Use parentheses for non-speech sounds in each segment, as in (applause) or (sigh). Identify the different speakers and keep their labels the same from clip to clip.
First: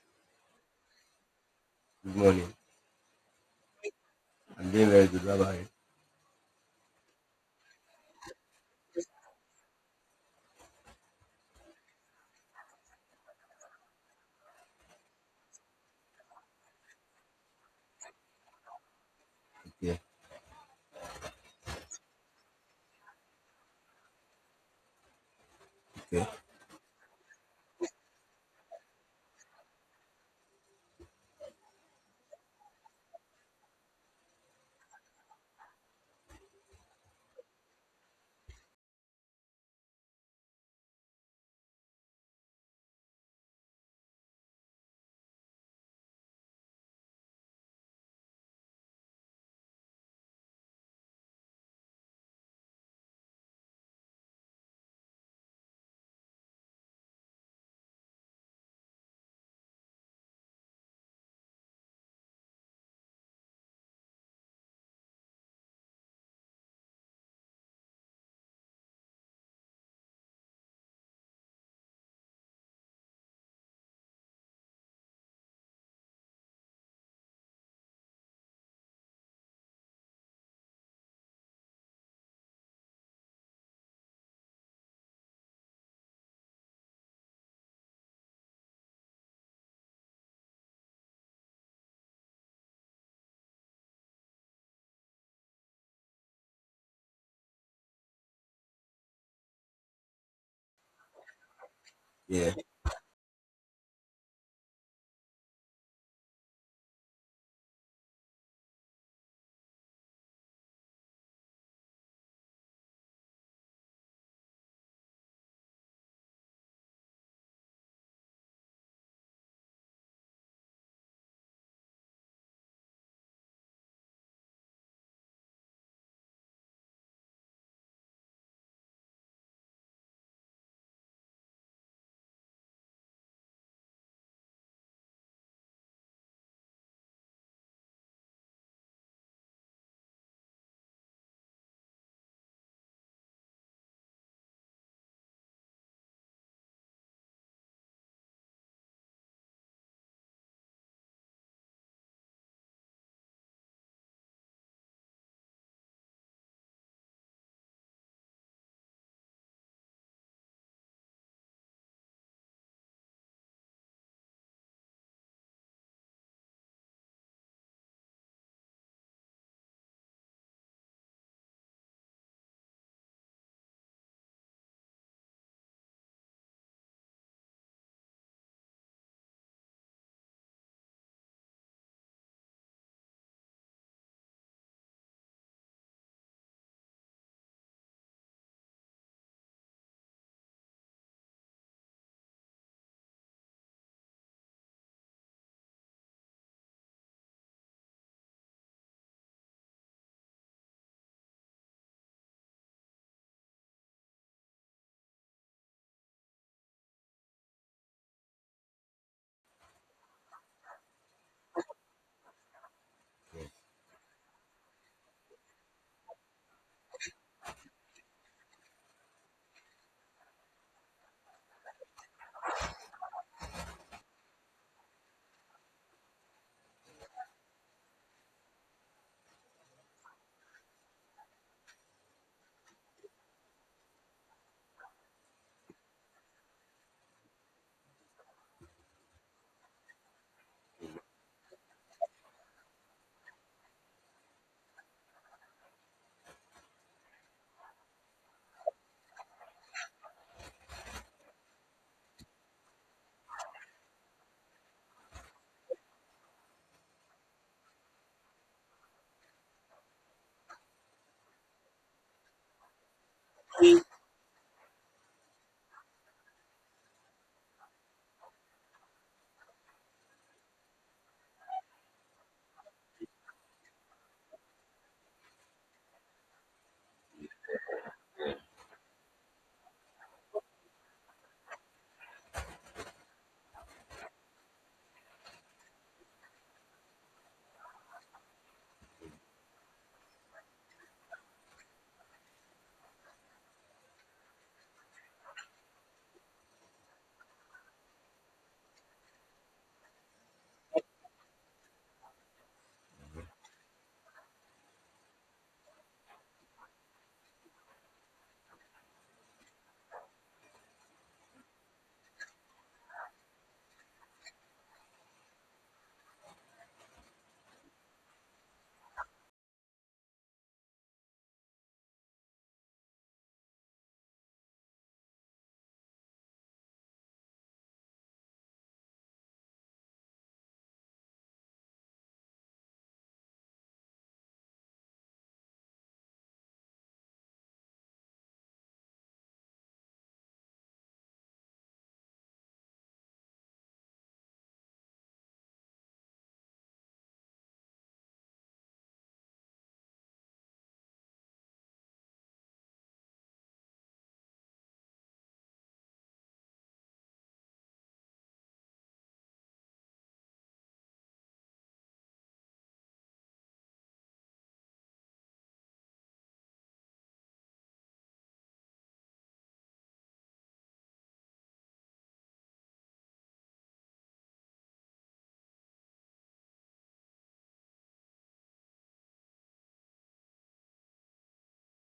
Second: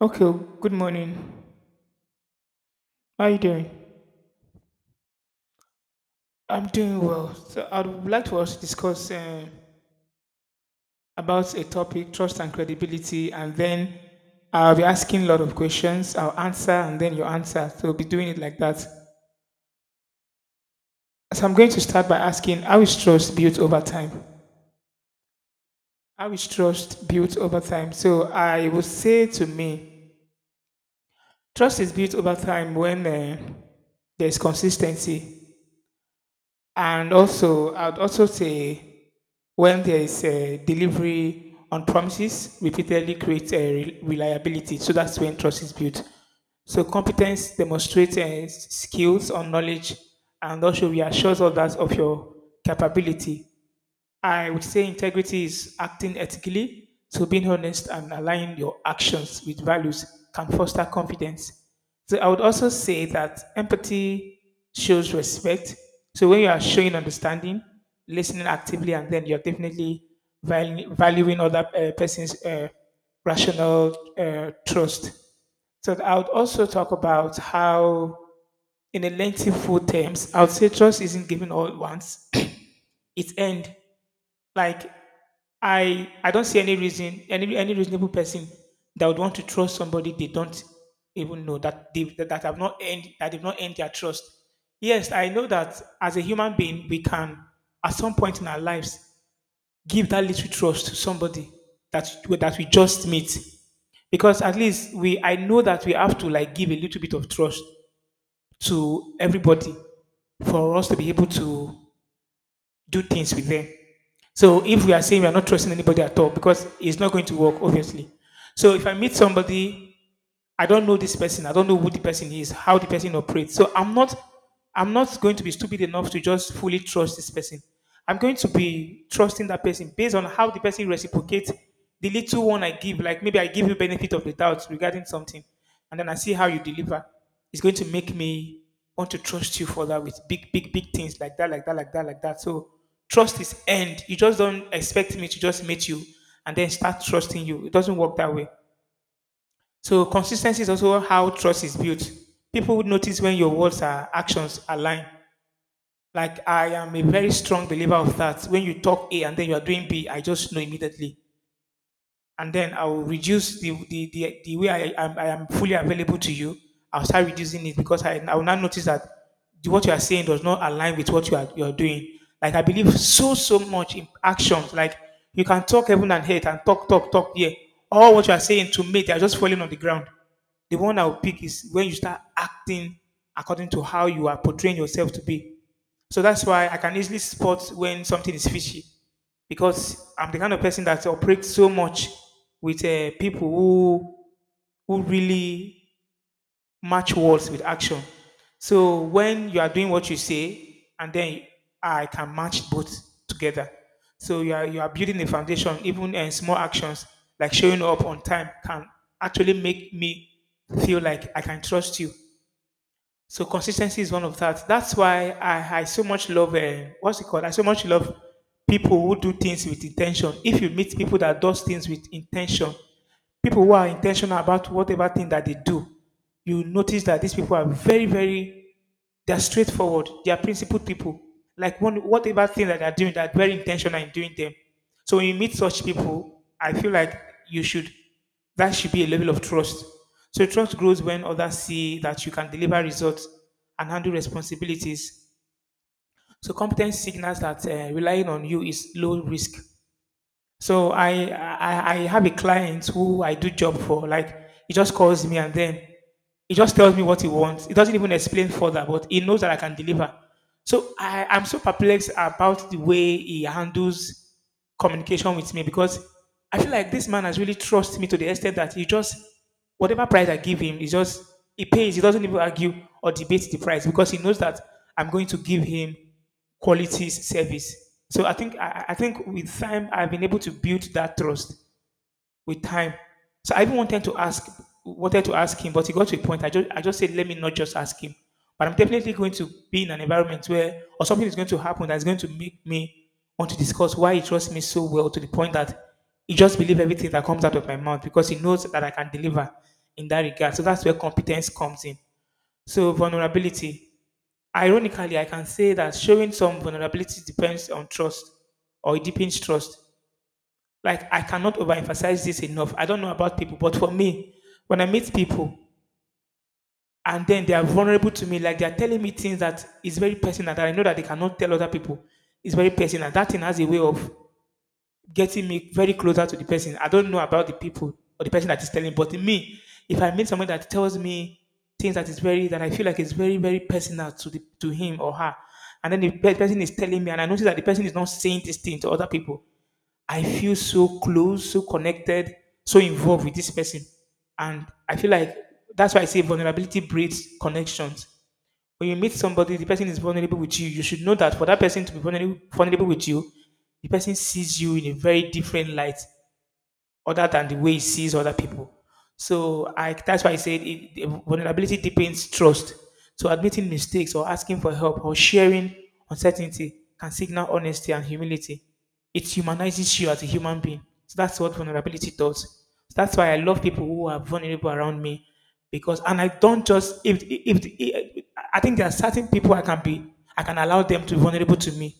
Speaker 1: Okay, good morning.
Speaker 2: Good morning.
Speaker 1: How are you doing?
Speaker 2: I'm doing very good. How about you?
Speaker 1: I'm doing well. So I would like to also discuss about a topic, trust and credibility, and then I'll be asking a lot of questions. I'll answer and then you answer. So we'll be doing it like that.
Speaker 2: Okay.
Speaker 1: So I'm going to start by asking, how is trust built over time?
Speaker 2: Okay.
Speaker 1: How is trust built over time? So I would say to me, trust is built over time when there's consistency. And also, I'd also say when there is a delivery on promises repeatedly creates a reliability, so that's when trust is built. So competence demonstrates skills or knowledge, and also reassures others of your capability. I would say integrity is acting ethically, so being honest and aligning your actions with values can foster confidence. So I would also say that empathy shows respect. So when you are showing understanding, listening actively, and then you're definitely valuing other person's rational trust. So I would also talk about how, in a lengthy full terms, I would say trust isn't given all at once. (clears throat) It's end, like, I don't see any reason, any reasonable person that would want to trust somebody they don't even know, that they that, that have not earned, that they've not earned their trust. Yes, I know that as a human being, we can at some point in our lives give that little trust to somebody, that
Speaker 2: Yeah.
Speaker 1: that we just meet, because at least we, I know that we have to, like, give a little bit of trust to everybody for us to be able to do things with them. So if we are saying we are not trusting anybody at all, because it's not going to work, obviously. So if I meet somebody, I don't know this person, I don't know who the person is, how the person operates. So I'm not going to be stupid enough to just fully trust this person. I'm going to be trusting that person based on how the person reciprocates the little one I give. Like maybe I give you benefit of the doubt regarding something, and then I see how you deliver. It's going to make me want to trust you for that with big, big, big things like that, like that, like that, like that. So trust is earned. You just don't expect me to just meet you and then start trusting you. It doesn't work that way. So consistency is also how trust is built. People would notice when your words or actions align. Like, I am a very strong believer of that. When you talk A and then you are doing B, I just know immediately, and then I will reduce the way I am fully available to you. I'll start reducing it because I will now notice that what you are saying does not align with what you are doing. Like, I believe so much in actions. Like, you can talk heaven and hate and talk, yeah. All what you are saying to me, they are just falling on the ground. The one I will pick is when you start acting according to how you are portraying yourself to be. So that's why I can easily spot when something is fishy, because I'm the kind of person that operates so much with people who really match words with action. So when you are doing what you say, and then I can match both together. So you are building a foundation. Even small actions like showing up on time can actually make me feel like I can trust you. So consistency is one of that. That's why I so much love what's it called? I so much love people who do things with intention. If you meet people that does things with intention, people who are intentional about whatever thing that they do, you notice that these people are very, very, they're straightforward. They are principled people. Like, one, whatever thing that they're doing, they're very intentional in doing them. So when you meet such people, I feel like you should, that should be a level of trust. So trust grows when others see that you can deliver results and handle responsibilities. So competence signals that relying on you is low risk. So I have a client who I do job for. Like, he just calls me and then he just tells me what he wants. He doesn't even explain further, but he knows that I can deliver. So I'm so perplexed about the way he handles communication with me, because I feel like this man has really trusted me to the extent that he just, whatever price I give him, he just, he pays. He doesn't even argue or debate the price, because he knows that I'm going to give him quality service. So I think I think with time I've been able to build that trust with time. So I even wanted to ask him, but he got to a point. I just said, let me not just ask him. But I'm definitely going to be in an environment where, or something is going to happen that's going to make me want to discuss why he trusts me so well, to the point that he just believes everything that comes out of my mouth, because he knows that I can deliver in that regard. So that's where competence comes in. So vulnerability. Ironically, I can say that showing some vulnerability depends on trust, or it deepens trust. Like, I cannot overemphasize this enough. I don't know about people, but for me, when I meet people and then they are vulnerable to me, like, they are telling me things that is very personal, that I know that they cannot tell other people, it's very personal. That thing has a way of getting me very closer to the person. I don't know about the people or the person that is telling, but in me, if I meet someone that tells me things that is very, that I feel like is very, very personal to the, to him or her, and then the person is telling me, and I notice that the person is not saying this thing to other people. I feel so close, so connected, so involved with this person. And I feel like that's why I say vulnerability breeds connections. When you meet somebody, the person is vulnerable with you. You should know that for that person to be vulnerable, vulnerable with you, the person sees you in a very different light other than the way he sees other people. So that's why I said it, the vulnerability deepens trust. So admitting mistakes or asking for help or sharing uncertainty can signal honesty and humility. It humanizes you as a human being. So that's what vulnerability does. So that's why I love people who are vulnerable around me because, and I don't just, if I think there are certain people I can be, I can allow them to be vulnerable to me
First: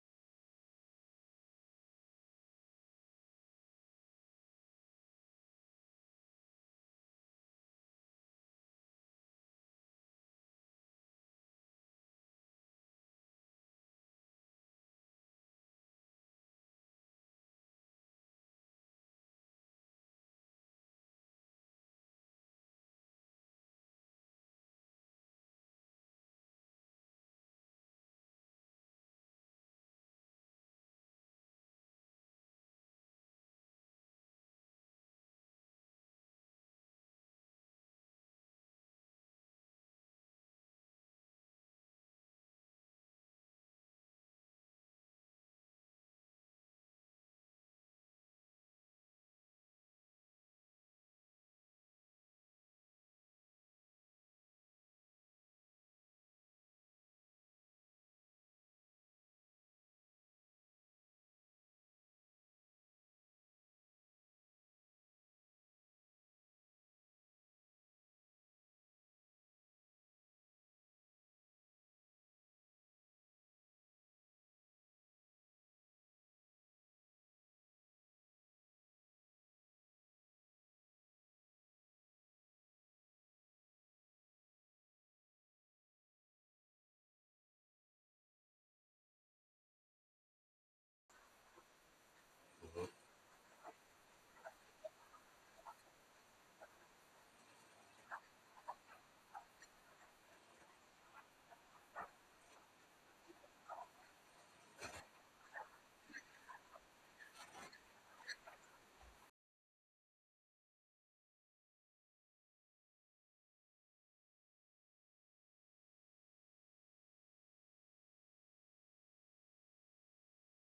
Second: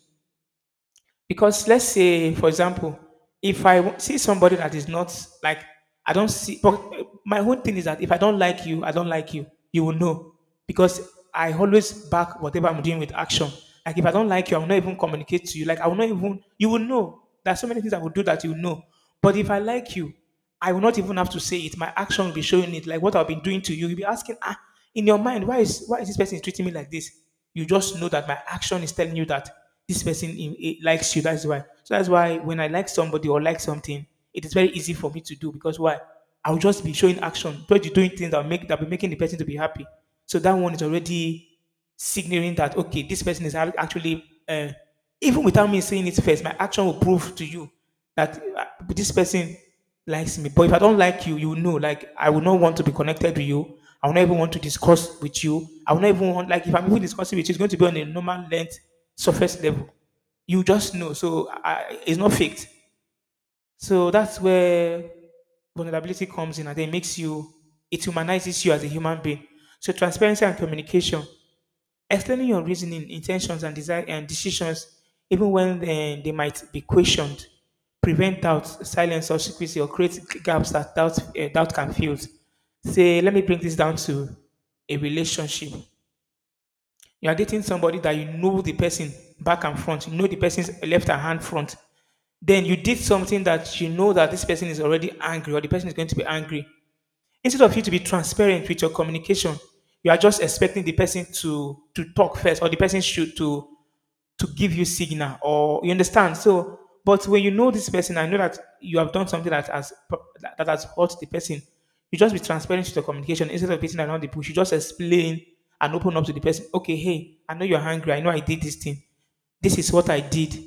Speaker 1: because, let's say, for example, if I see somebody that is not, like, I don't see, but my own thing is that if I don't like you, I don't like you. You will know. Because I always back whatever I'm doing with action. Like, if I don't like you, I will not even communicate to you. Like, I will not even, you will know. There are so many things I will do that you will know. But if I like you, I will not even have to say it. My action will be showing it, like what I've been doing to you. You'll be asking, ah, in your mind, why is this person treating me like this? You just know that my action is telling you that this person in, eh, likes you. That's why. So that's why when I like somebody or like something, it is very easy for me to do because why? I'll just be showing action, but you're doing things that make, that be making the person to be happy. So that one is already signaling that, okay, this person is actually even without me saying it first, my action will prove to you that this person likes me. But if I don't like you know, like, I will not want to be connected to you. I will not even want to discuss with you. I will not even want, like, if I'm even discussing with you, it's going to be on a normal length, surface level. You just know. So I, it's not faked. So that's where vulnerability comes in and it makes you it humanizes you as a human being. So transparency and communication, explaining your reasoning, intentions, and desire and decisions, even when they might be questioned, prevent doubt, silence, or secrecy, or create gaps that doubt doubt can fill. Say, let me bring this down to a relationship. You are dating somebody that you know the person back and front. You know the person's left and hand front. Then you did something that you know that this person is already angry or the person is going to be angry. Instead of you to be transparent with your communication, you are just expecting the person to talk first or the person should to give you signal or you understand, so but when you know this person, I know that you have done something that has that has hurt the person, you just be transparent to the communication instead of beating around the bush. You just explain and open up to the person. Okay, hey, I know you're angry, I know I did this thing, this is what I did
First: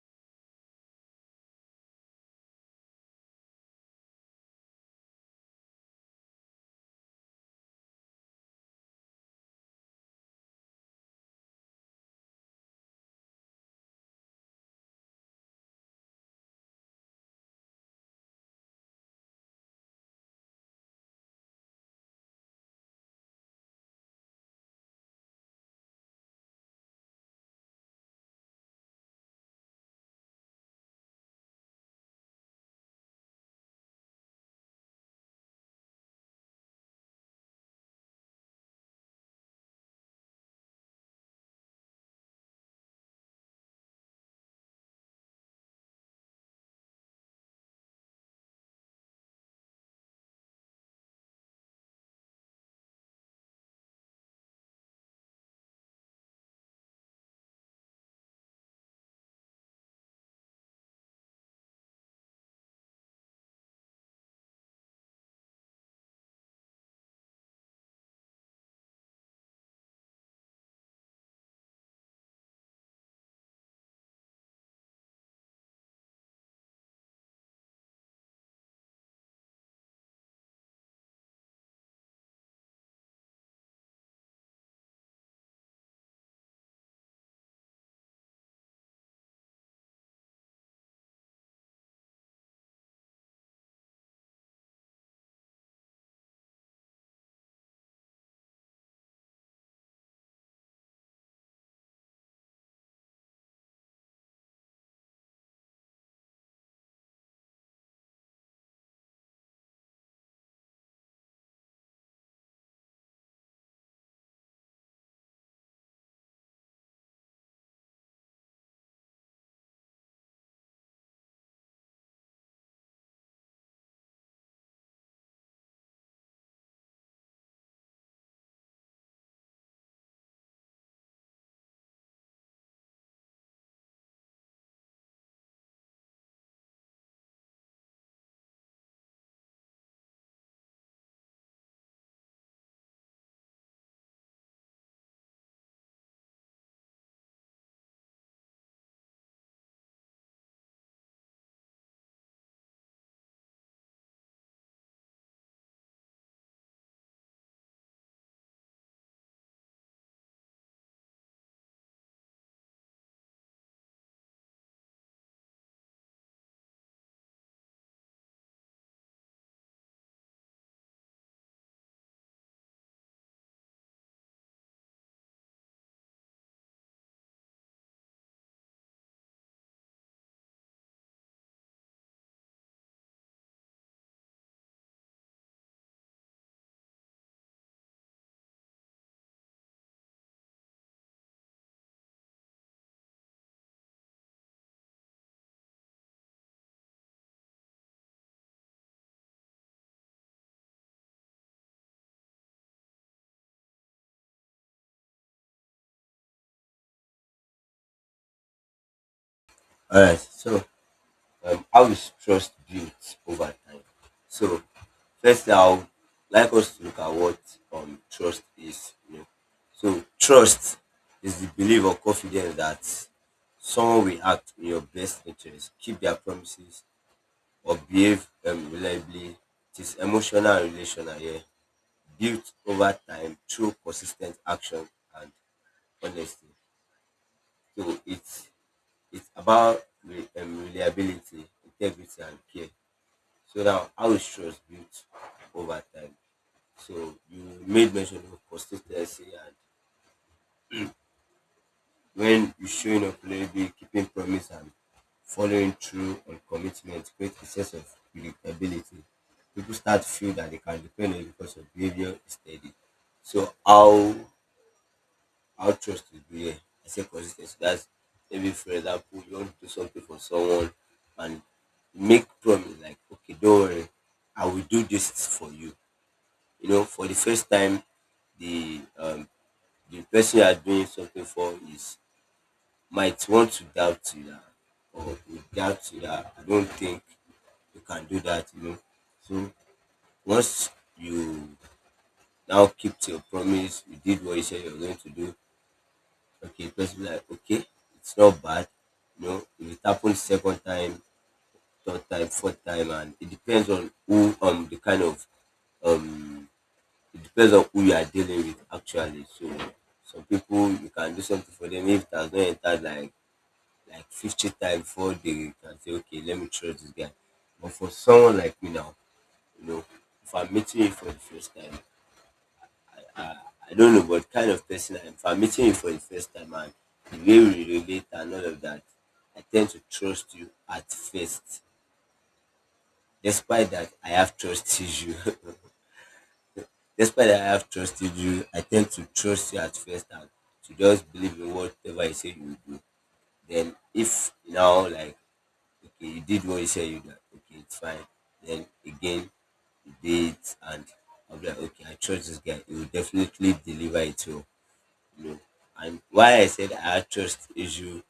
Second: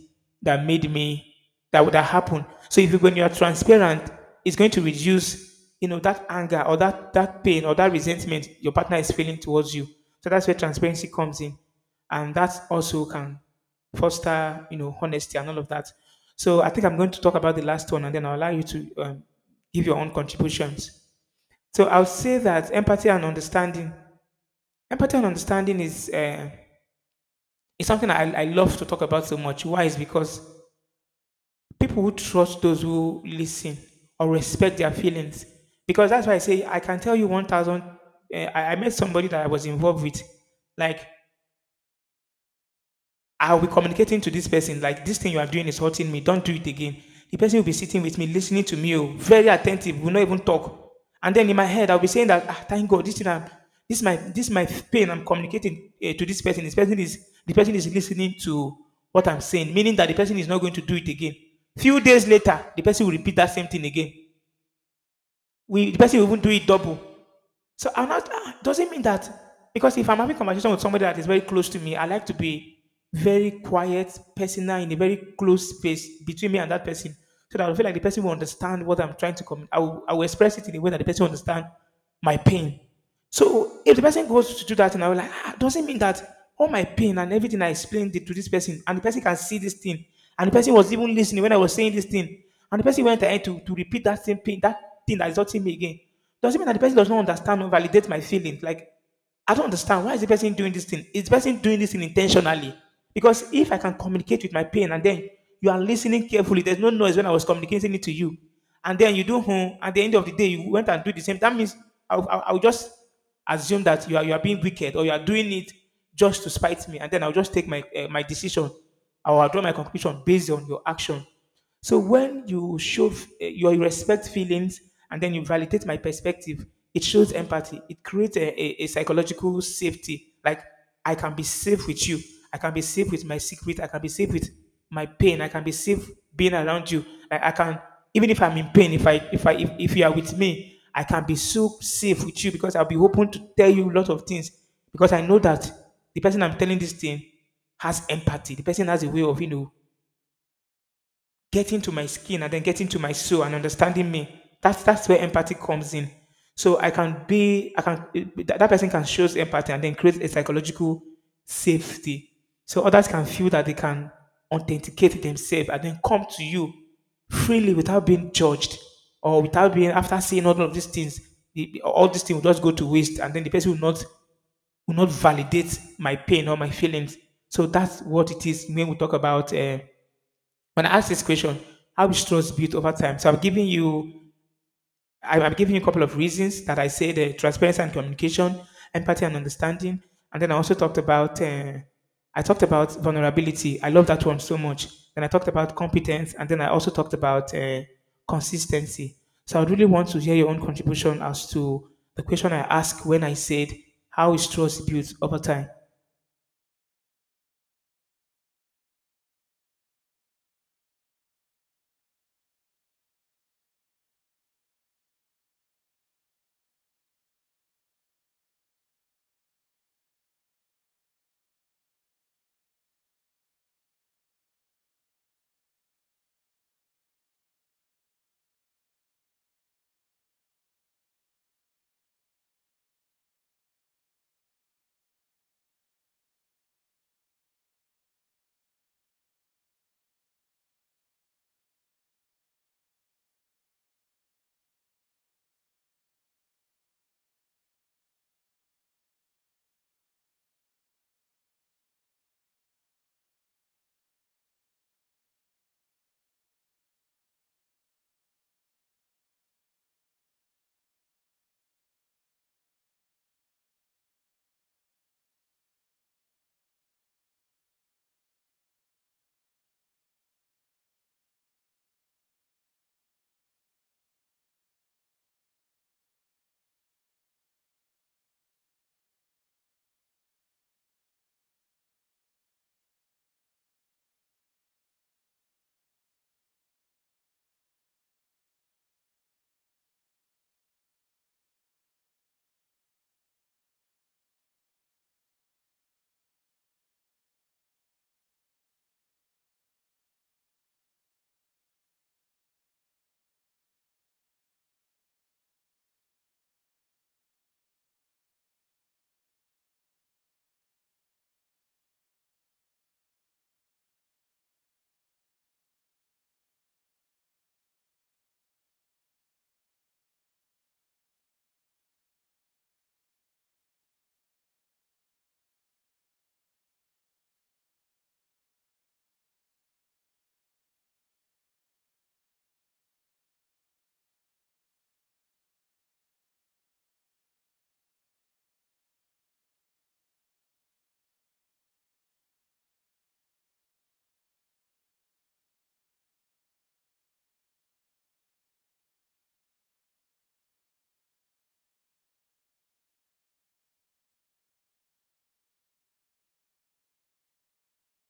Speaker 1: that made me that would have happened. So if you, when you are transparent, it's going to reduce, you know, that anger or that pain or that resentment your partner is feeling towards you. So that's where transparency comes in, and that also can foster, you know, honesty and all of that. So I think I'm going to talk about the last one, and then I'll allow you to give your own contributions. So I'll say that empathy and understanding. Empathy and understanding is something I love to talk about so much. Why is because people who trust those who listen or respect their feelings. Because that's why I say I can tell you 1,000. I met somebody that I was involved with. Like, I'll be communicating to this person, like, this thing you are doing is hurting me. Don't do it again. The person will be sitting with me, listening to me, oh, very attentive, will not even talk. And then in my head, I'll be saying that, ah, thank God, this thing, this is my pain I'm communicating to this person. This person is, the person is listening to what I'm saying, meaning that the person is not going to do it again. Few days later, the person will repeat that same thing again. The person will even do it double. So I'm not, ah, doesn't mean that because if I'm having conversation with somebody that is very close to me, I like to be very quiet, personal, in a very close space between me and that person. So that I feel like the person will understand what I'm trying to communicate. I will express it in a way that the person will understand my pain. So if the person goes to do that and I was like, ah, doesn't mean that all my pain and everything I explained it to this person and the person can see this thing and the person was even listening when I was saying this thing and the person went ahead to repeat that same pain, that thing that is hurting me again. Doesn't mean that the person does not understand or validate my feelings. Like, I don't understand. Why is the person doing this thing? Is the person doing this thing intentionally? Because if I can communicate with my pain and then you are listening carefully, there's no noise when I was communicating it to you. And then you do, hmm, at the end of the day, you went and do the same. That means I'll just assume that you are being wicked or you are doing it just to spite me, and then I'll just take my my decision. I will draw my conclusion based on your action. So when you you respect feelings and then you validate my perspective, it shows empathy. It creates a psychological safety. Like I can be safe with you. I can be safe with my secret. I can be safe with my pain. I can be safe being around you. Like I can, even if I'm in pain, if I if I if you are with me, I can be so safe with you because I'll be open to tell you a lot of things because I know that the person I'm telling this thing has empathy. The person has a way of, you know, getting to my skin and then getting to my soul and understanding me. That's where empathy comes in. So I can be, I can that, that person can show empathy and then create a psychological safety, so others can feel that they can authenticate themselves and then come to you freely without being judged or without being after seeing all of these things. All these things will just go to waste, and then the person will not validate my pain or my feelings. So that's what it is when we talk about, when I asked this question, how is trust built over time? So I'm giving you, I'm giving you a couple of reasons that I say the transparency and communication, empathy and understanding, and then I also talked about, I talked about vulnerability. I love that one so much. Then I talked about competence, and then I also talked about consistency. So I really want to hear your own contribution as to the question I asked when I said, how is trust built over time?
Speaker 2: All right. So, how is trust built over time? So, first, I'll like us to look at what trust is. You know, so trust is the belief or confidence that someone will act in your best interest, keep their promises, or behave reliably. It is emotional and relational, yeah, built over time through consistent action and honesty. So it's about reliability, integrity, and care. So now, how is trust built over time? So you made mention of consistency, and when you showing up reliably, keeping promise, and following through on commitment create a sense of predictability. People start to feel that they can depend on you because your behavior is steady. So how trust is built, I say consistency. That's cy. Maybe for example you want to do something for someone and make promise like, okay, don't worry, I will do this for you, you know, for the first time, the um the person you are doing something for is might want to doubt you dat or will doubt you dat. I don't think you can do that, you know. So once you now keep to your promise, you did what you said you were going to do. Okay, because be like, okay, it's not bad. You know, if it happens second time, third time, fourth time, and it depends on who the kind of um it depends on who you are dealing with actually. So some people you can do something for them if it has not entered like 50 times before they can say, okay, let me trust this guy. But for someone like me now, you know, if I'm meeting you for the first time, I don't know what kind of person I am. If I'm meeting you for the first time and the way we relate and all of that, I tend to trust you at first. Despite that I have trusted you. (laughs) Despite that I have trusted you, I tend to trust you at first and to just believe in whatever you say you will do. Then if you now like, okay, you did what you said you did. Okay, it's fine. Then again you did, and I'll be like, okay, I trust this guy. He will definitely deliver it well. No. And why I said I had trust issue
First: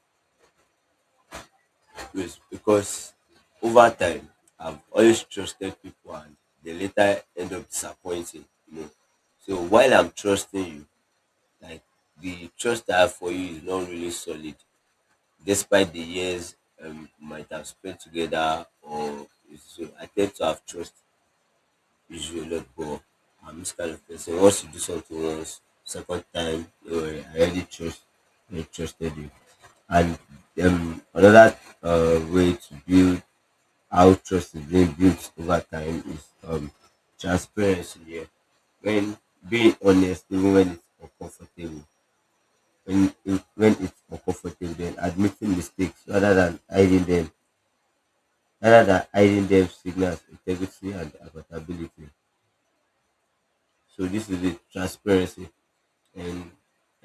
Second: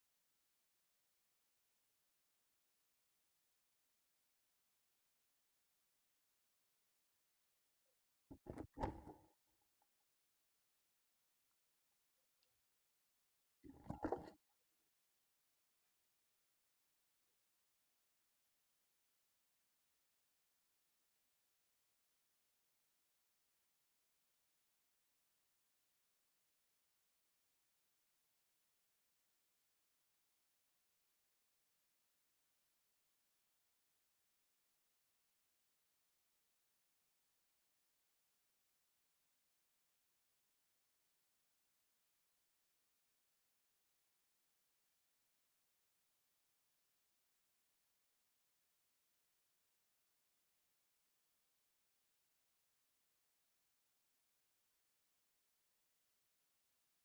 Speaker 2: is because over time I've always trusted people and they later end up disappointing. You know. So while I'm trusting you, like the trust I have for you is not really solid, despite the years we might have spent together or so I tend to have trust usually let go. I'm this kind of person. Once you do something once, second time, don't, I already trust, I trusted you. And another way to build how trust is being built over time is transparency. Yeah. When being honest, even when it's uncomfortable, when it's uncomfortable, then admitting mistakes rather than hiding them, signals integrity and accountability. So this is the transparency. And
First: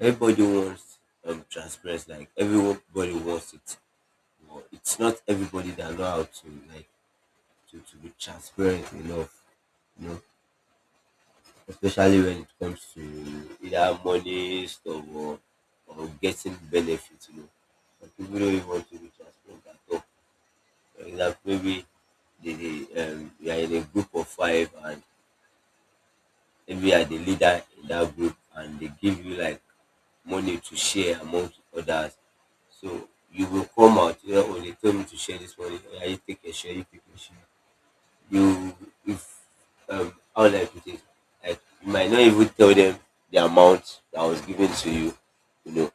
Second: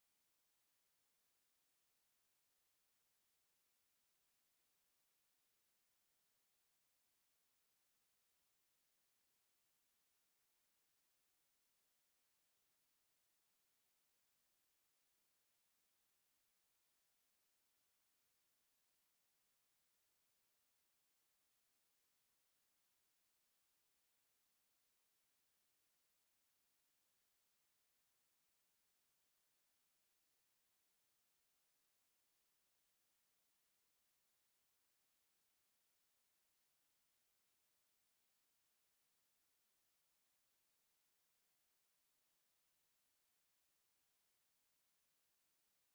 Speaker 2: everybody wants transparency, like everybody wants it, but it's not everybody that know how to like to, be transparent enough, you know, especially when it comes to either money stuff or getting benefits, you know. Some people don't even want to be transparent at all. For example, maybe they you are in a group of five and maybe you are the leader in that group and they give you like money to share amongst others. So you will come out, you know, oh, they told me to share this money. Oh, yeah, you take a share, you take a share. You, if, how do I put it? Like, you might not even tell them the amount that was given to you, you know.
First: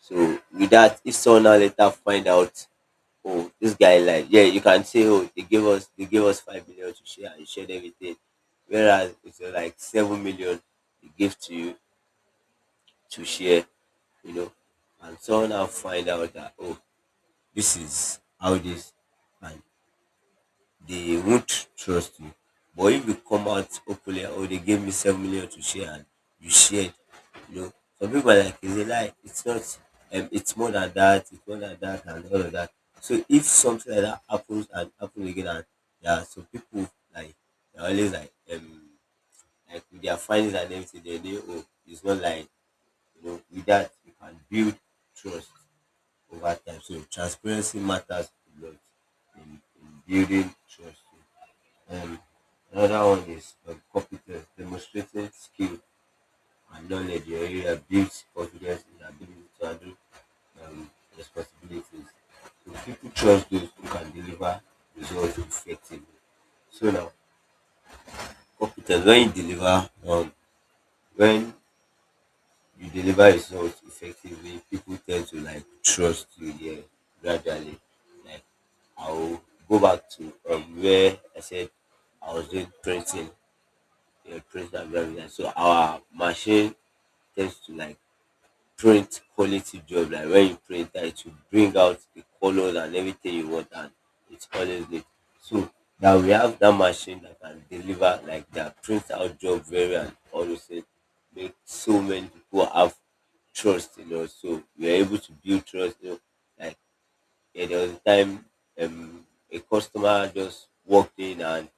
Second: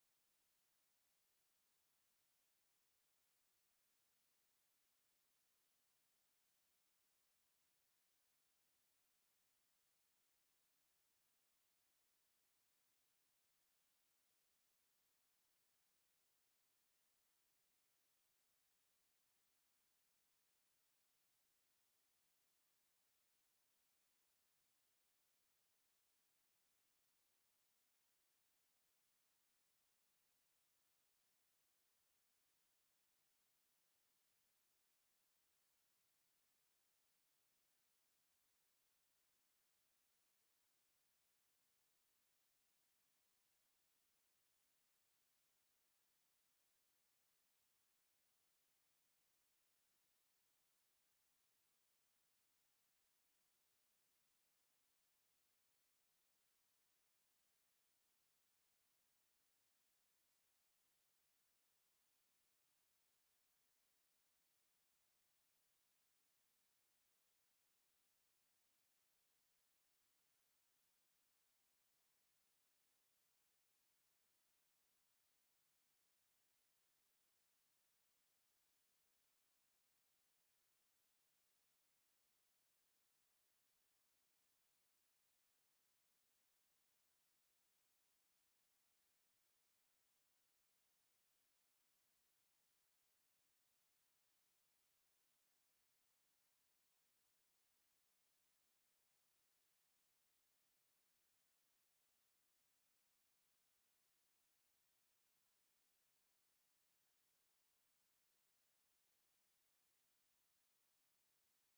Speaker 2: So with that, if someone now later find out, oh, this guy, like, yeah, you can say, oh, they gave us 5 million to share and you shared everything, whereas it's like 7 million they give to you to share, you know, and someone will find out that, oh, this is how this, and they won't trust you. But if you come out openly, oh, they gave me 7 million to share, and you shared, you know, some people are like, is it like it's not, it's more than that, and all of that. So if something like that happens and happens again, and there are some people like they're always like with their findings and everything, they know, oh, it's not like, you know, with that you can build trust over time. So transparency matters a lot in building trust. Um, another one is competence, demonstrating skill and knowledge in your area builds confidence in ability to handle um, responsibilities. So people trust those who can deliver results effectively. So now, competence, when you deliver results effectively, people tend to like trust you there gradually. Like I'll go back to where I said I was doing printing, yeah, print and blah, blah. So our machine tends to like print quality job. Like when you print that, it will bring out the colors and everything you want, and it's always neat. So now we have that machine that can deliver like that print out job very and all those things. Make so many people have trust, you know. So we are able to build trust. You know, like, yeah, there was a time um, a customer just walked in and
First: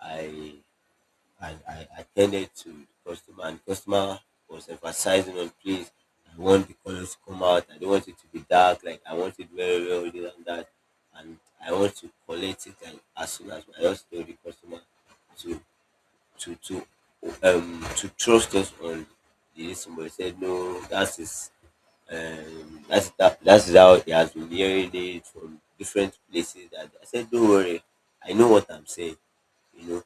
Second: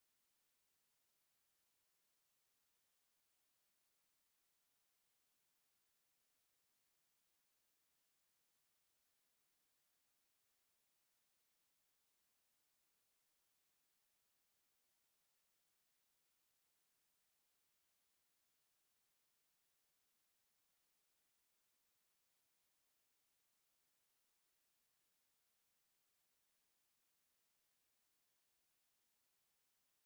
Speaker 2: I I attended to the customer, and the customer was emphasizing on, please, I want the colors to come out. I don't want it to be dark. Like, I want it very well, this and that. And I want to collect it, and as soon as I just told the customer to to to to trust us on this. But he said, no, that's his. That's that, that's how he has been hearing it from different places. And I said, don't worry, I know what I'm saying. You know,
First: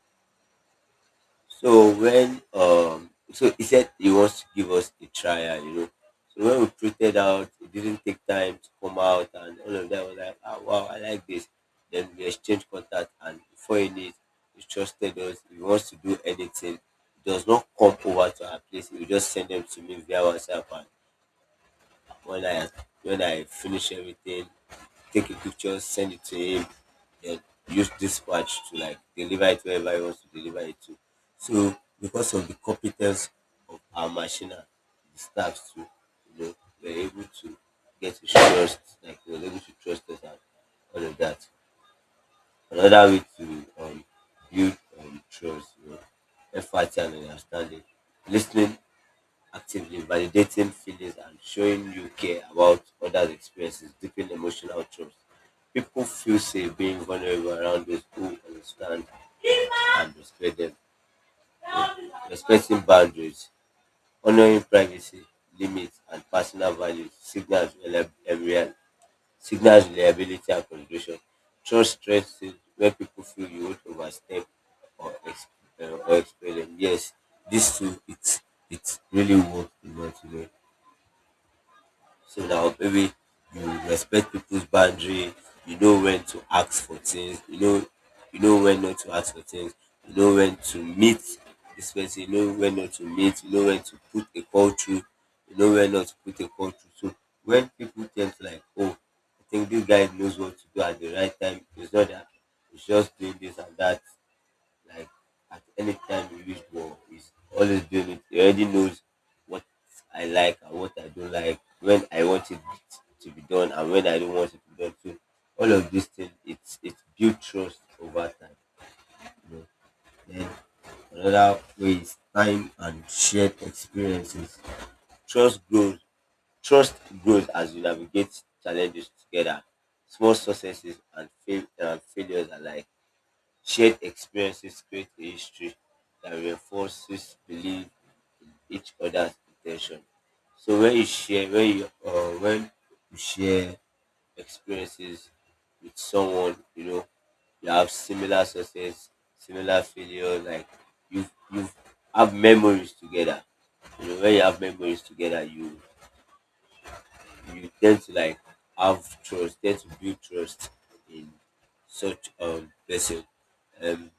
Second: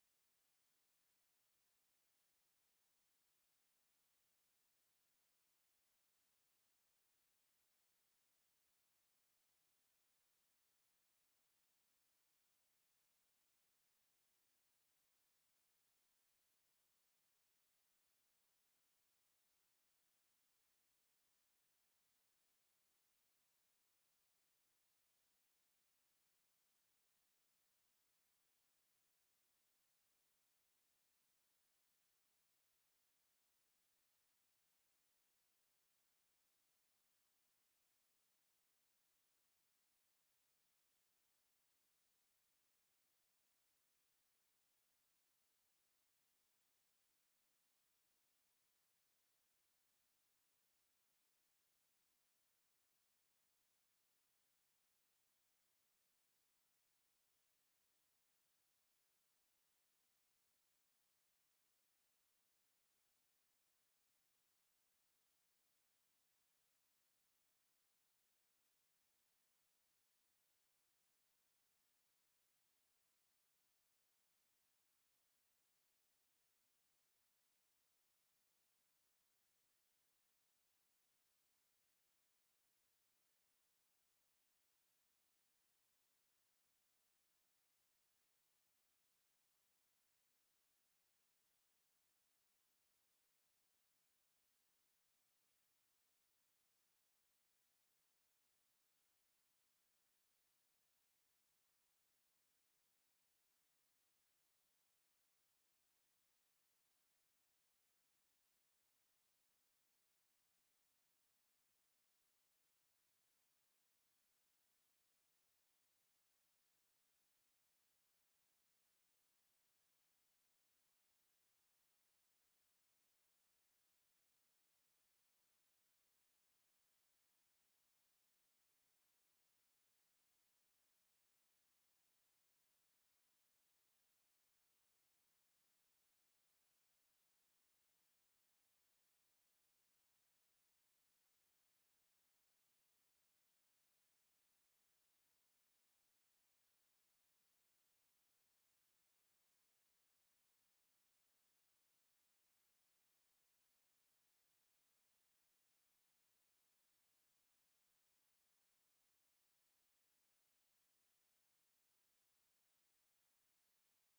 Speaker 2: so when so he said he wants to give us a trial, you know. So when we printed out, it didn't take time to come out and all of that, I was like, ah, wow, I like this. Then we exchanged contact, and before he needs, he trusted us. If he wants to do anything, he does not come over to our place, he will just send them to me via WhatsApp, and when I when I finish everything, take a picture, send it to him, then use dispatch to like deliver it wherever he wants to deliver it to. So because of the competence of our machine, the staffs too, you know, we're able to get to trust, like we're able to trust us and all of that. Another way to um, build trust, you know, empathy and understanding, listening actively, validating feelings, and showing you care about others' experiences deepen emotional trust. People feel safe being vulnerable around those who understand and respect them. Respecting boundaries, honoring privacy, limits, and personal values signals signals reliability and consideration. Trust strengthens when people feel you won't overstep or, or expel them. Yes, this too, it's really works a lot today. So that maybe you respect people's boundary, you know when to ask for things, you know when not to ask for things, you know when to meet this person, you know when not to meet, you know when to put a call through, you know when not to put a call through. So when people think like, oh, I think this guy knows what to do at the right time, it's not that he's just doing this and that, like at any time you use ball, he's always doing it. He already knows what I like and what I don't like, when I want it to be done and when I don't want it to be done. So all of these things, it's built trust over time. You know? Then another way is time and shared experiences. Trust grows. Trust grows as you navigate challenges together. Small successes and, and failures alike. Shared experiences create a history that reinforces belief in each other's intention. So when you share, when you share experiences with someone, you know, you have similar success, similar failure. Like you you have memories together. You know when you have memories together, you tend to like have trust, tend to build trust in such person. Um,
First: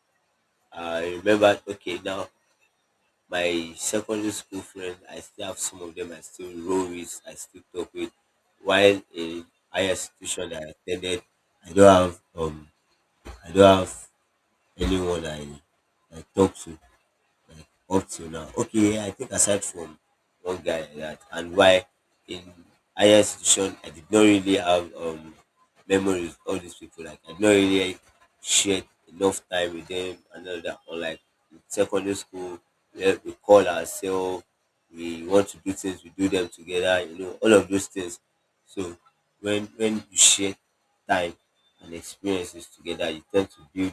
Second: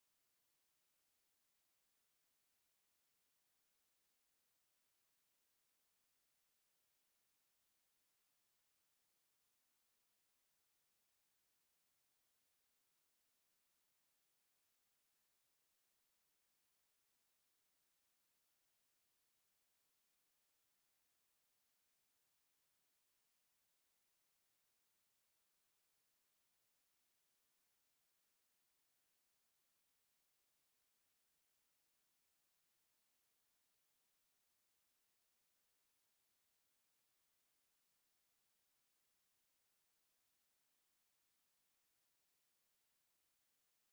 Speaker 2: I remember, okay, now my secondary school friend, I still have some of them I still roll with, I still talk with. While in higher institution I attended, I don't have um, I don't have anyone I talk to up till now. Okay, I think aside from one guy like that, and why in higher institution I did not really have memories of all these people. Like I did not really share enough time with them and all that. Or like in secondary school, where we call ourselves, we want to do things, we do them together. You know, all of those things. So when you share time and experiences together, you tend to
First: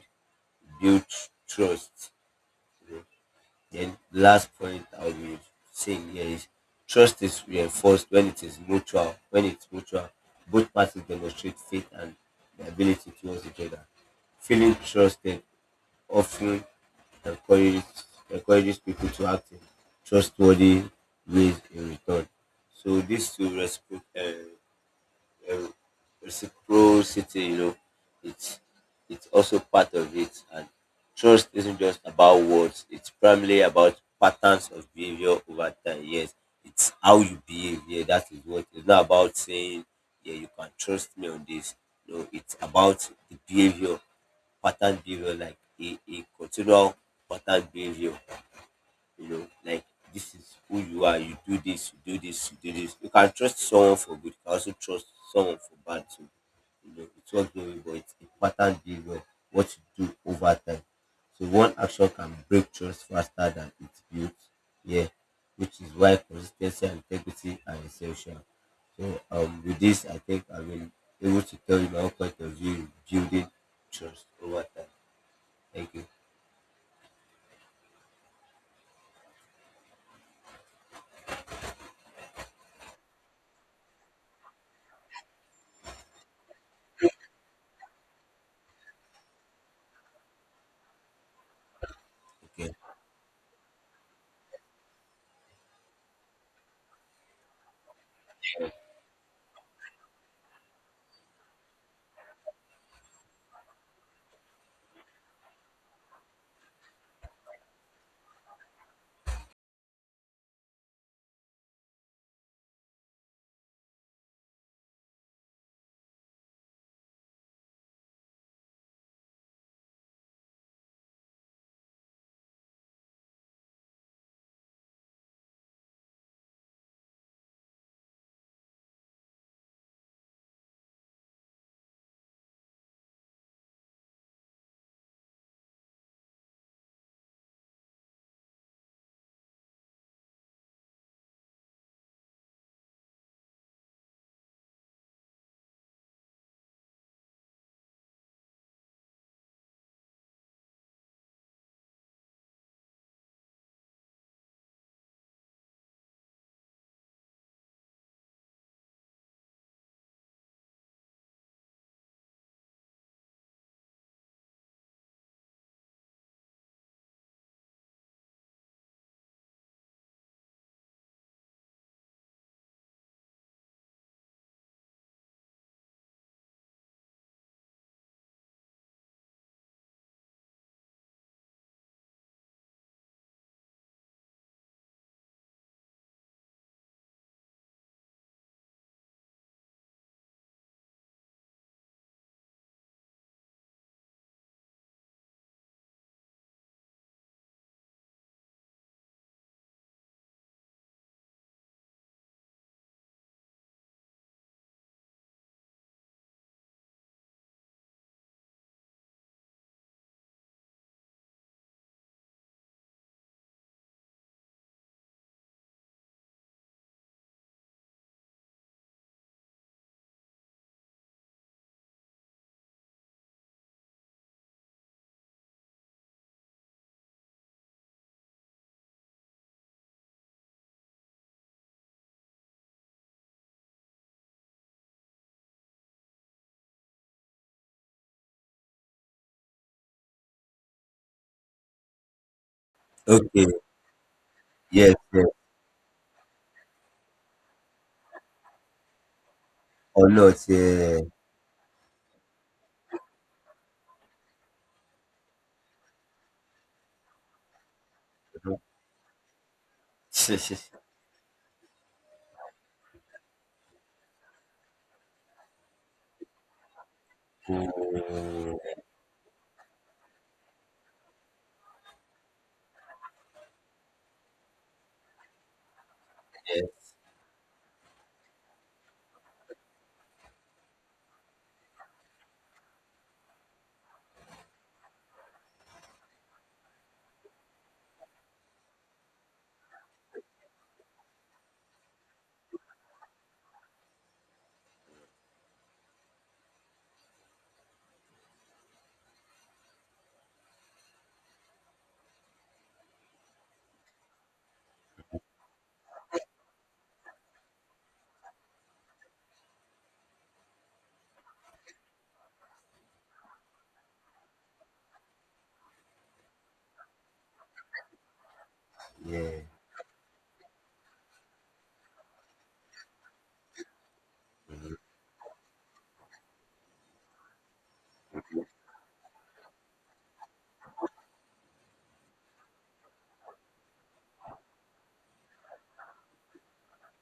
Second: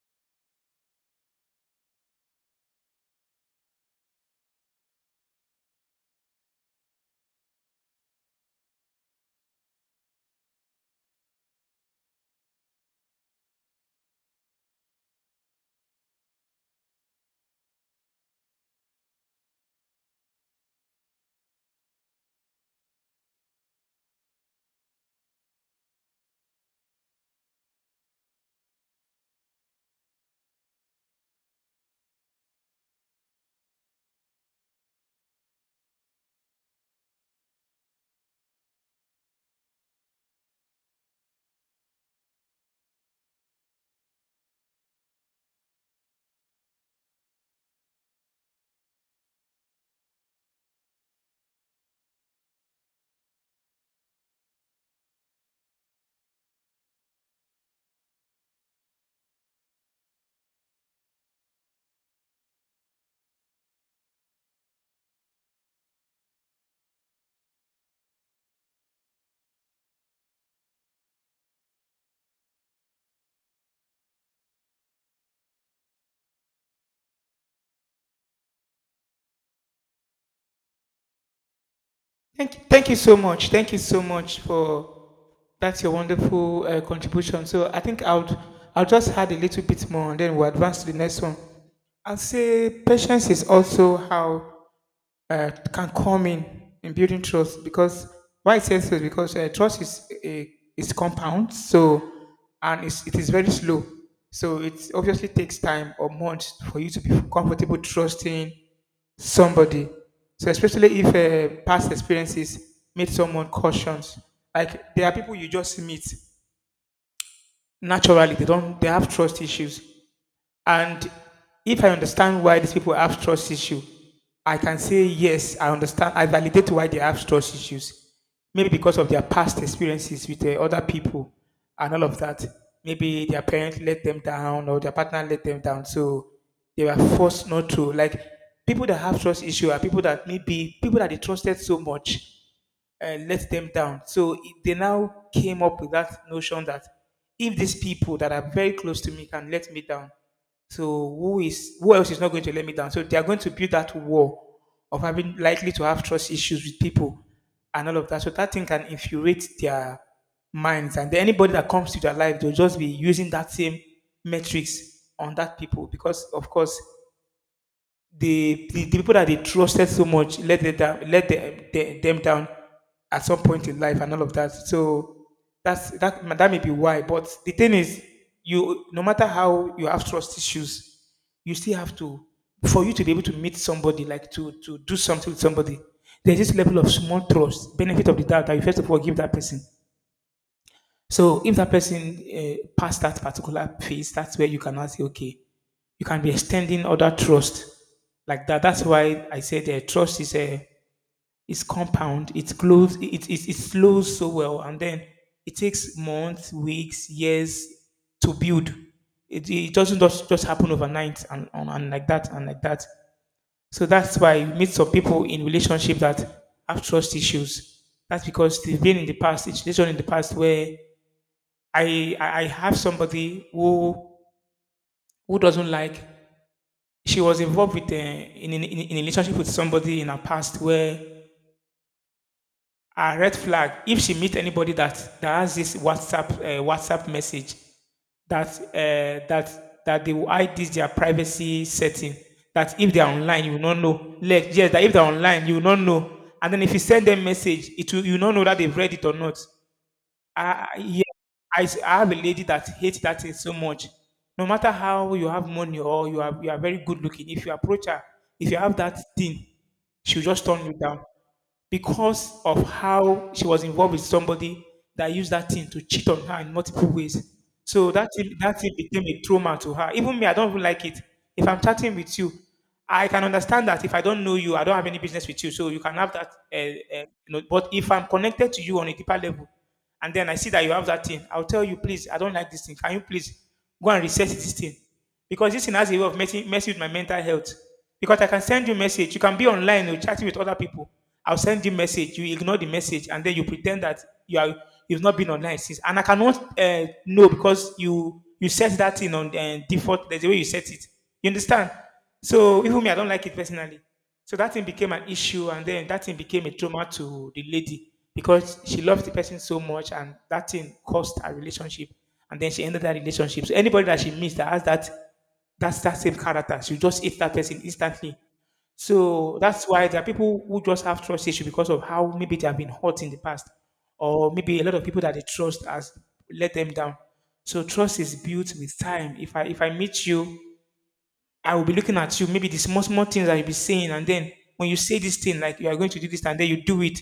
Speaker 2: build trust. You know. The last point I will say here is trust is reinforced when it is mutual. When it's mutual, both parties demonstrate faith and the ability towards each other. Feeling trusted often encourages encourages people to act in trustworthy ways in return. So these two respect. Um, reciprocity, you know, it's also part of it, and trust isn't just about words, it's primarily about patterns of behavior over time. Yes, it's how you behave, yeah, that is what. It's not about saying, yeah, you can trust me on this. No, it's about the behavior, pattern behavior, like a continual pattern behavior, you know, like this is who you are, you do this, you do this, you do this. You can trust someone for good, you can also trust someone for bad too. You know, it's not knowing, but it's a pattern based on what you do over time. So one action can break trust faster than it's built. Yeah, which is why consistency and integrity are essential. So with this, I think I will able to tell you my own point of view in building trust over time. Thank you.
Speaker 1: Thank you so much. Thank you so much for that's your wonderful contribution. So I think I'll just add a little bit more, and then we'll advance to the next one. I'll say
Speaker 2: Okay.
Speaker 1: patience is also how can come in building trust because why it says so is because trust is a is compound, so and it's, it is very slow, so it obviously takes time or months for you to be comfortable trusting somebody. So especially if past experiences made someone cautious, like there are people you just meet naturally they don't they have trust issues. And if I understand why these people have trust issue, I can say yes, I understand. I validate why they have trust issues. Maybe because of their past experiences with other people and all of that. Maybe their parents let them down or their partner let them down, so they were forced not to. Like people that have trust issue are people that maybe people that they trusted so much let them down. So it, they now came up with that notion that if these people that are very close to me can let me down, so who else is not going to let me down? So they are going to build that wall of having likely to have trust issues with people and all of that. So that thing can infuriate their minds, and then anybody that comes to their life, they'll just be using that same metrics on that people because, of course, the people that they trusted so much let them down, let them down at some point in life and all of that. So that's that that may be why. But the thing is, you no matter how you have trust issues, you still have to for you to be able to meet somebody, like to do something with somebody. There's this level of small trust, benefit of the doubt that you first of all give that person. So if that person passed that particular phase, that's where you cannot say, okay, you can be extending other trust like that. That's why I said trust is a is compound. It grows. It flows so well, and then it takes months, weeks, years to build. It doesn't just happen overnight and, and like that and like that. So that's why you meet some people in relationship that have trust issues. That's because they've been in the past, it's situation in the past where I have somebody who doesn't like. She was involved with in a relationship with somebody in her past where a red flag. If she meet anybody that that has this WhatsApp WhatsApp message that that that they will hide this their privacy setting. That if they are online,
Speaker 2: Okay.
Speaker 1: you will not know. Like, yes, that if
Speaker 2: Yes.
Speaker 1: they are
Speaker 2: Yes.
Speaker 1: online, you will not know. And then if you send them message, it will you will not know that they've read it or not.
Speaker 2: Or not.
Speaker 1: I
Speaker 2: Yeah.
Speaker 1: yeah, I s- I have a lady that hates that thing so much. No matter how you have money or you are very good looking, if you approach her, if
Speaker 2: Mhm.
Speaker 1: you have that thing, she'll just turn
Speaker 2: (laughs)
Speaker 1: you down because of how she was involved with somebody that used that thing to cheat on her in multiple ways. So
Speaker 2: Mm,
Speaker 1: that thing became a trauma to her. Even me, I don't even like it. If I'm chatting with you, I can understand that if I don't know you, I don't have any business with you. So you can have that.
Speaker 2: yes,
Speaker 1: But if I'm connected to you on a deeper level, and then I see that you have that thing, I'll tell you, please, I don't like this thing. Can you please go and reset this thing? Because this thing has a way of messing with my mental health. Because I can send you a message. You can be online, you're chatting with other people. I'll send you a message. You ignore the message, and then you pretend that you are you've not been online since. And I cannot know because you set that thing on default. There's a way you set it. You understand? So even me, I don't like it personally. So that thing became an issue, and then that thing became a trauma to the lady because she loved the person so much, and that thing caused her relationship, and then she ended that relationship. So anybody that she meets that has that's that same character, she just hate that person instantly. So
Speaker 2: yeah.
Speaker 1: that's why there are people who just have trust issue because of how maybe they have been hurt in the past, or maybe a lot
Speaker 2: Mhm.
Speaker 1: of people that they trust has let them down. So trust is built with time. If I meet you I will be looking at you, maybe the small, small things I'll be saying, and then when you say this thing, like you are going to do this, and then you do it,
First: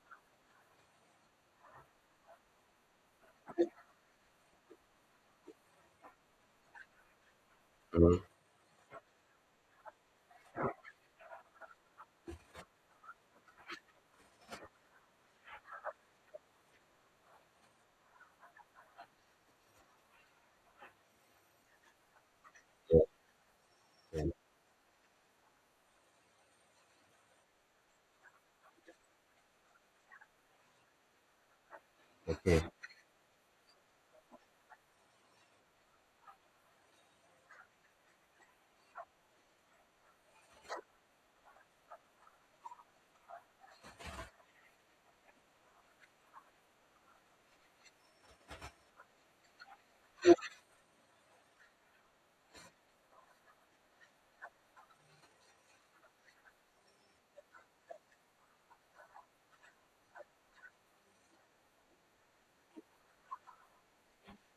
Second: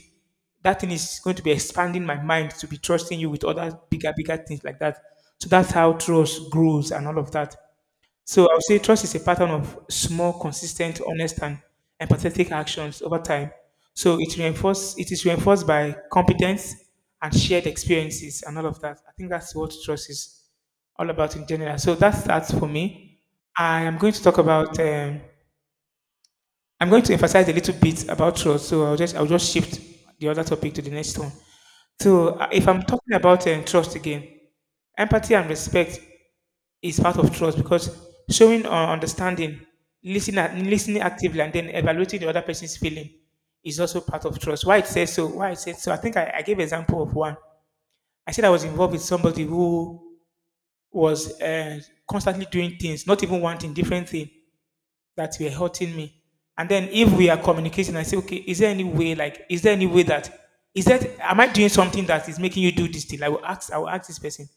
Speaker 1: that thing is going to be expanding my mind to be trusting you with other bigger, bigger things like that. So that's how trust grows and all of that.
Speaker 2: Mhm.
Speaker 1: So I would say trust is a pattern of small, consistent, honest, and empathetic actions over time. So it is reinforced by competence and shared experiences and all of that. I think that's what trust is all about in general. So that's that for
Speaker 2: Yes,
Speaker 1: me. I am going to
Speaker 2: yes.
Speaker 1: talk about. I'm going to emphasize a little bit about trust. So I'll just shift the other topic to the next one. So
Speaker 2: Okay.
Speaker 1: if I'm talking about trust again, empathy and respect is part of trust because showing understanding, listening, listening actively, and then evaluating the other person's feeling is also part of trust. Why it says so? Why it says so? I think I gave example of one. I said I was involved with somebody who was constantly doing things, not even wanting different thing that were hurting me. And then if we are communicating, I say, okay, is there any way? Like, is there any way that is that am I doing something that is making you do this thing? I will ask. I will ask this person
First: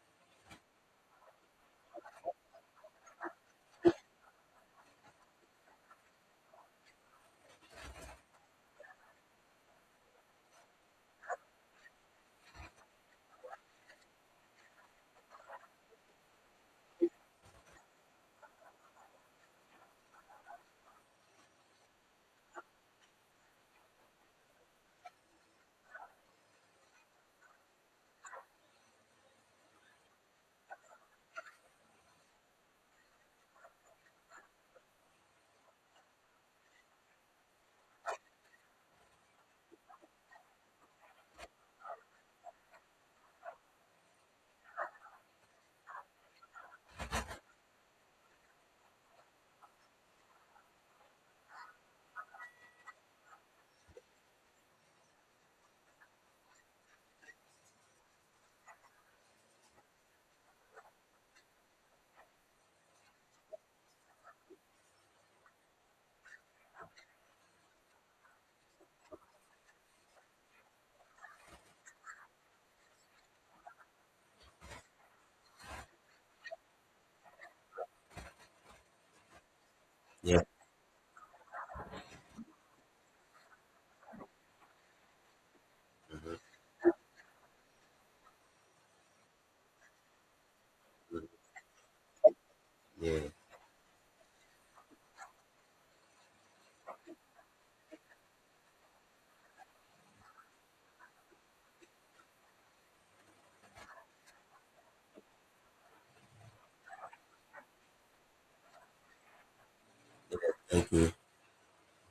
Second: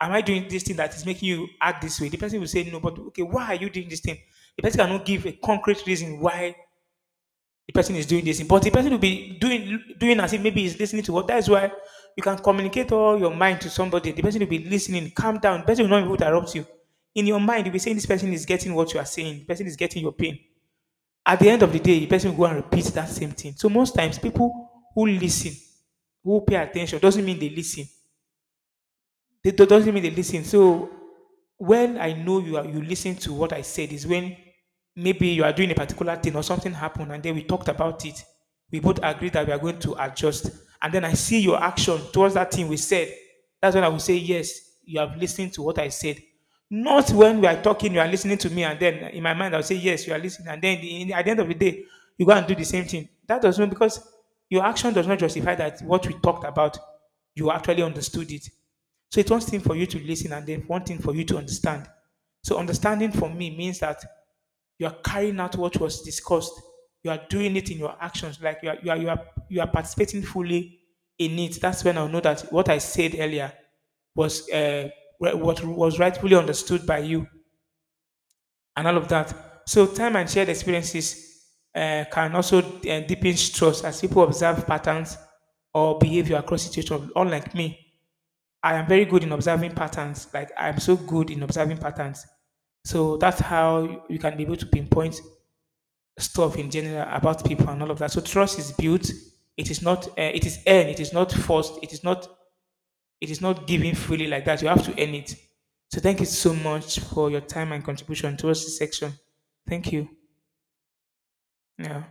Speaker 1: am I doing this thing that is making you act this way? The person will say no, but okay, why are you doing this thing? The person cannot give a concrete reason why the person is doing this thing, but the person will be doing as if maybe he's listening to what. That's why you can communicate all your mind to somebody. The person will be listening, calm down. The person will not be able to interrupt you. In your mind, you'll be saying this person is getting what you are saying. The person is getting your pain. At the end of the day, the person will go and repeat that same thing. So most times, people who listen, who pay attention, doesn't mean they listen. That doesn't mean they listen. So when I know you listen to what I said is when maybe you are doing a particular thing or something happened and then we talked about it. We both agreed that we are going to adjust. And then I see your action towards that thing we said. That's when I will say, yes, you have listened to what I said. Not when we are talking, you are listening to me, and then in my mind I'll say, yes, you are listening. At the end of the day, you go and do the same thing. That does not Because your action does not justify that what we talked about, you actually understood it. So it's one thing for you to listen and then one thing for you to understand. So understanding for me means that you are carrying out what was discussed. You are doing it in your actions, like you are participating fully in it. That's when I know that what I said earlier was what was rightfully understood by you and all of that. So time and
Speaker 2: Yeah.
Speaker 1: shared experiences can also deepen trust as people observe patterns or
Speaker 2: Mhm.
Speaker 1: behavior across situations, unlike me. I am very good in observing patterns. Like I'm so
Speaker 2: Mhm.
Speaker 1: good in observing patterns.
Speaker 2: Yeah.
Speaker 1: So
Speaker 2: Yeah.
Speaker 1: that's how you can be able to pinpoint stuff in general about people and all of that. So trust is built. It is not. It is earned. It is not forced. It is not. It is not given freely like that. You have to earn it. So thank you so much for your time and contribution towards this section. Thank you.
Speaker 2: Thank you.
Speaker 1: Yeah.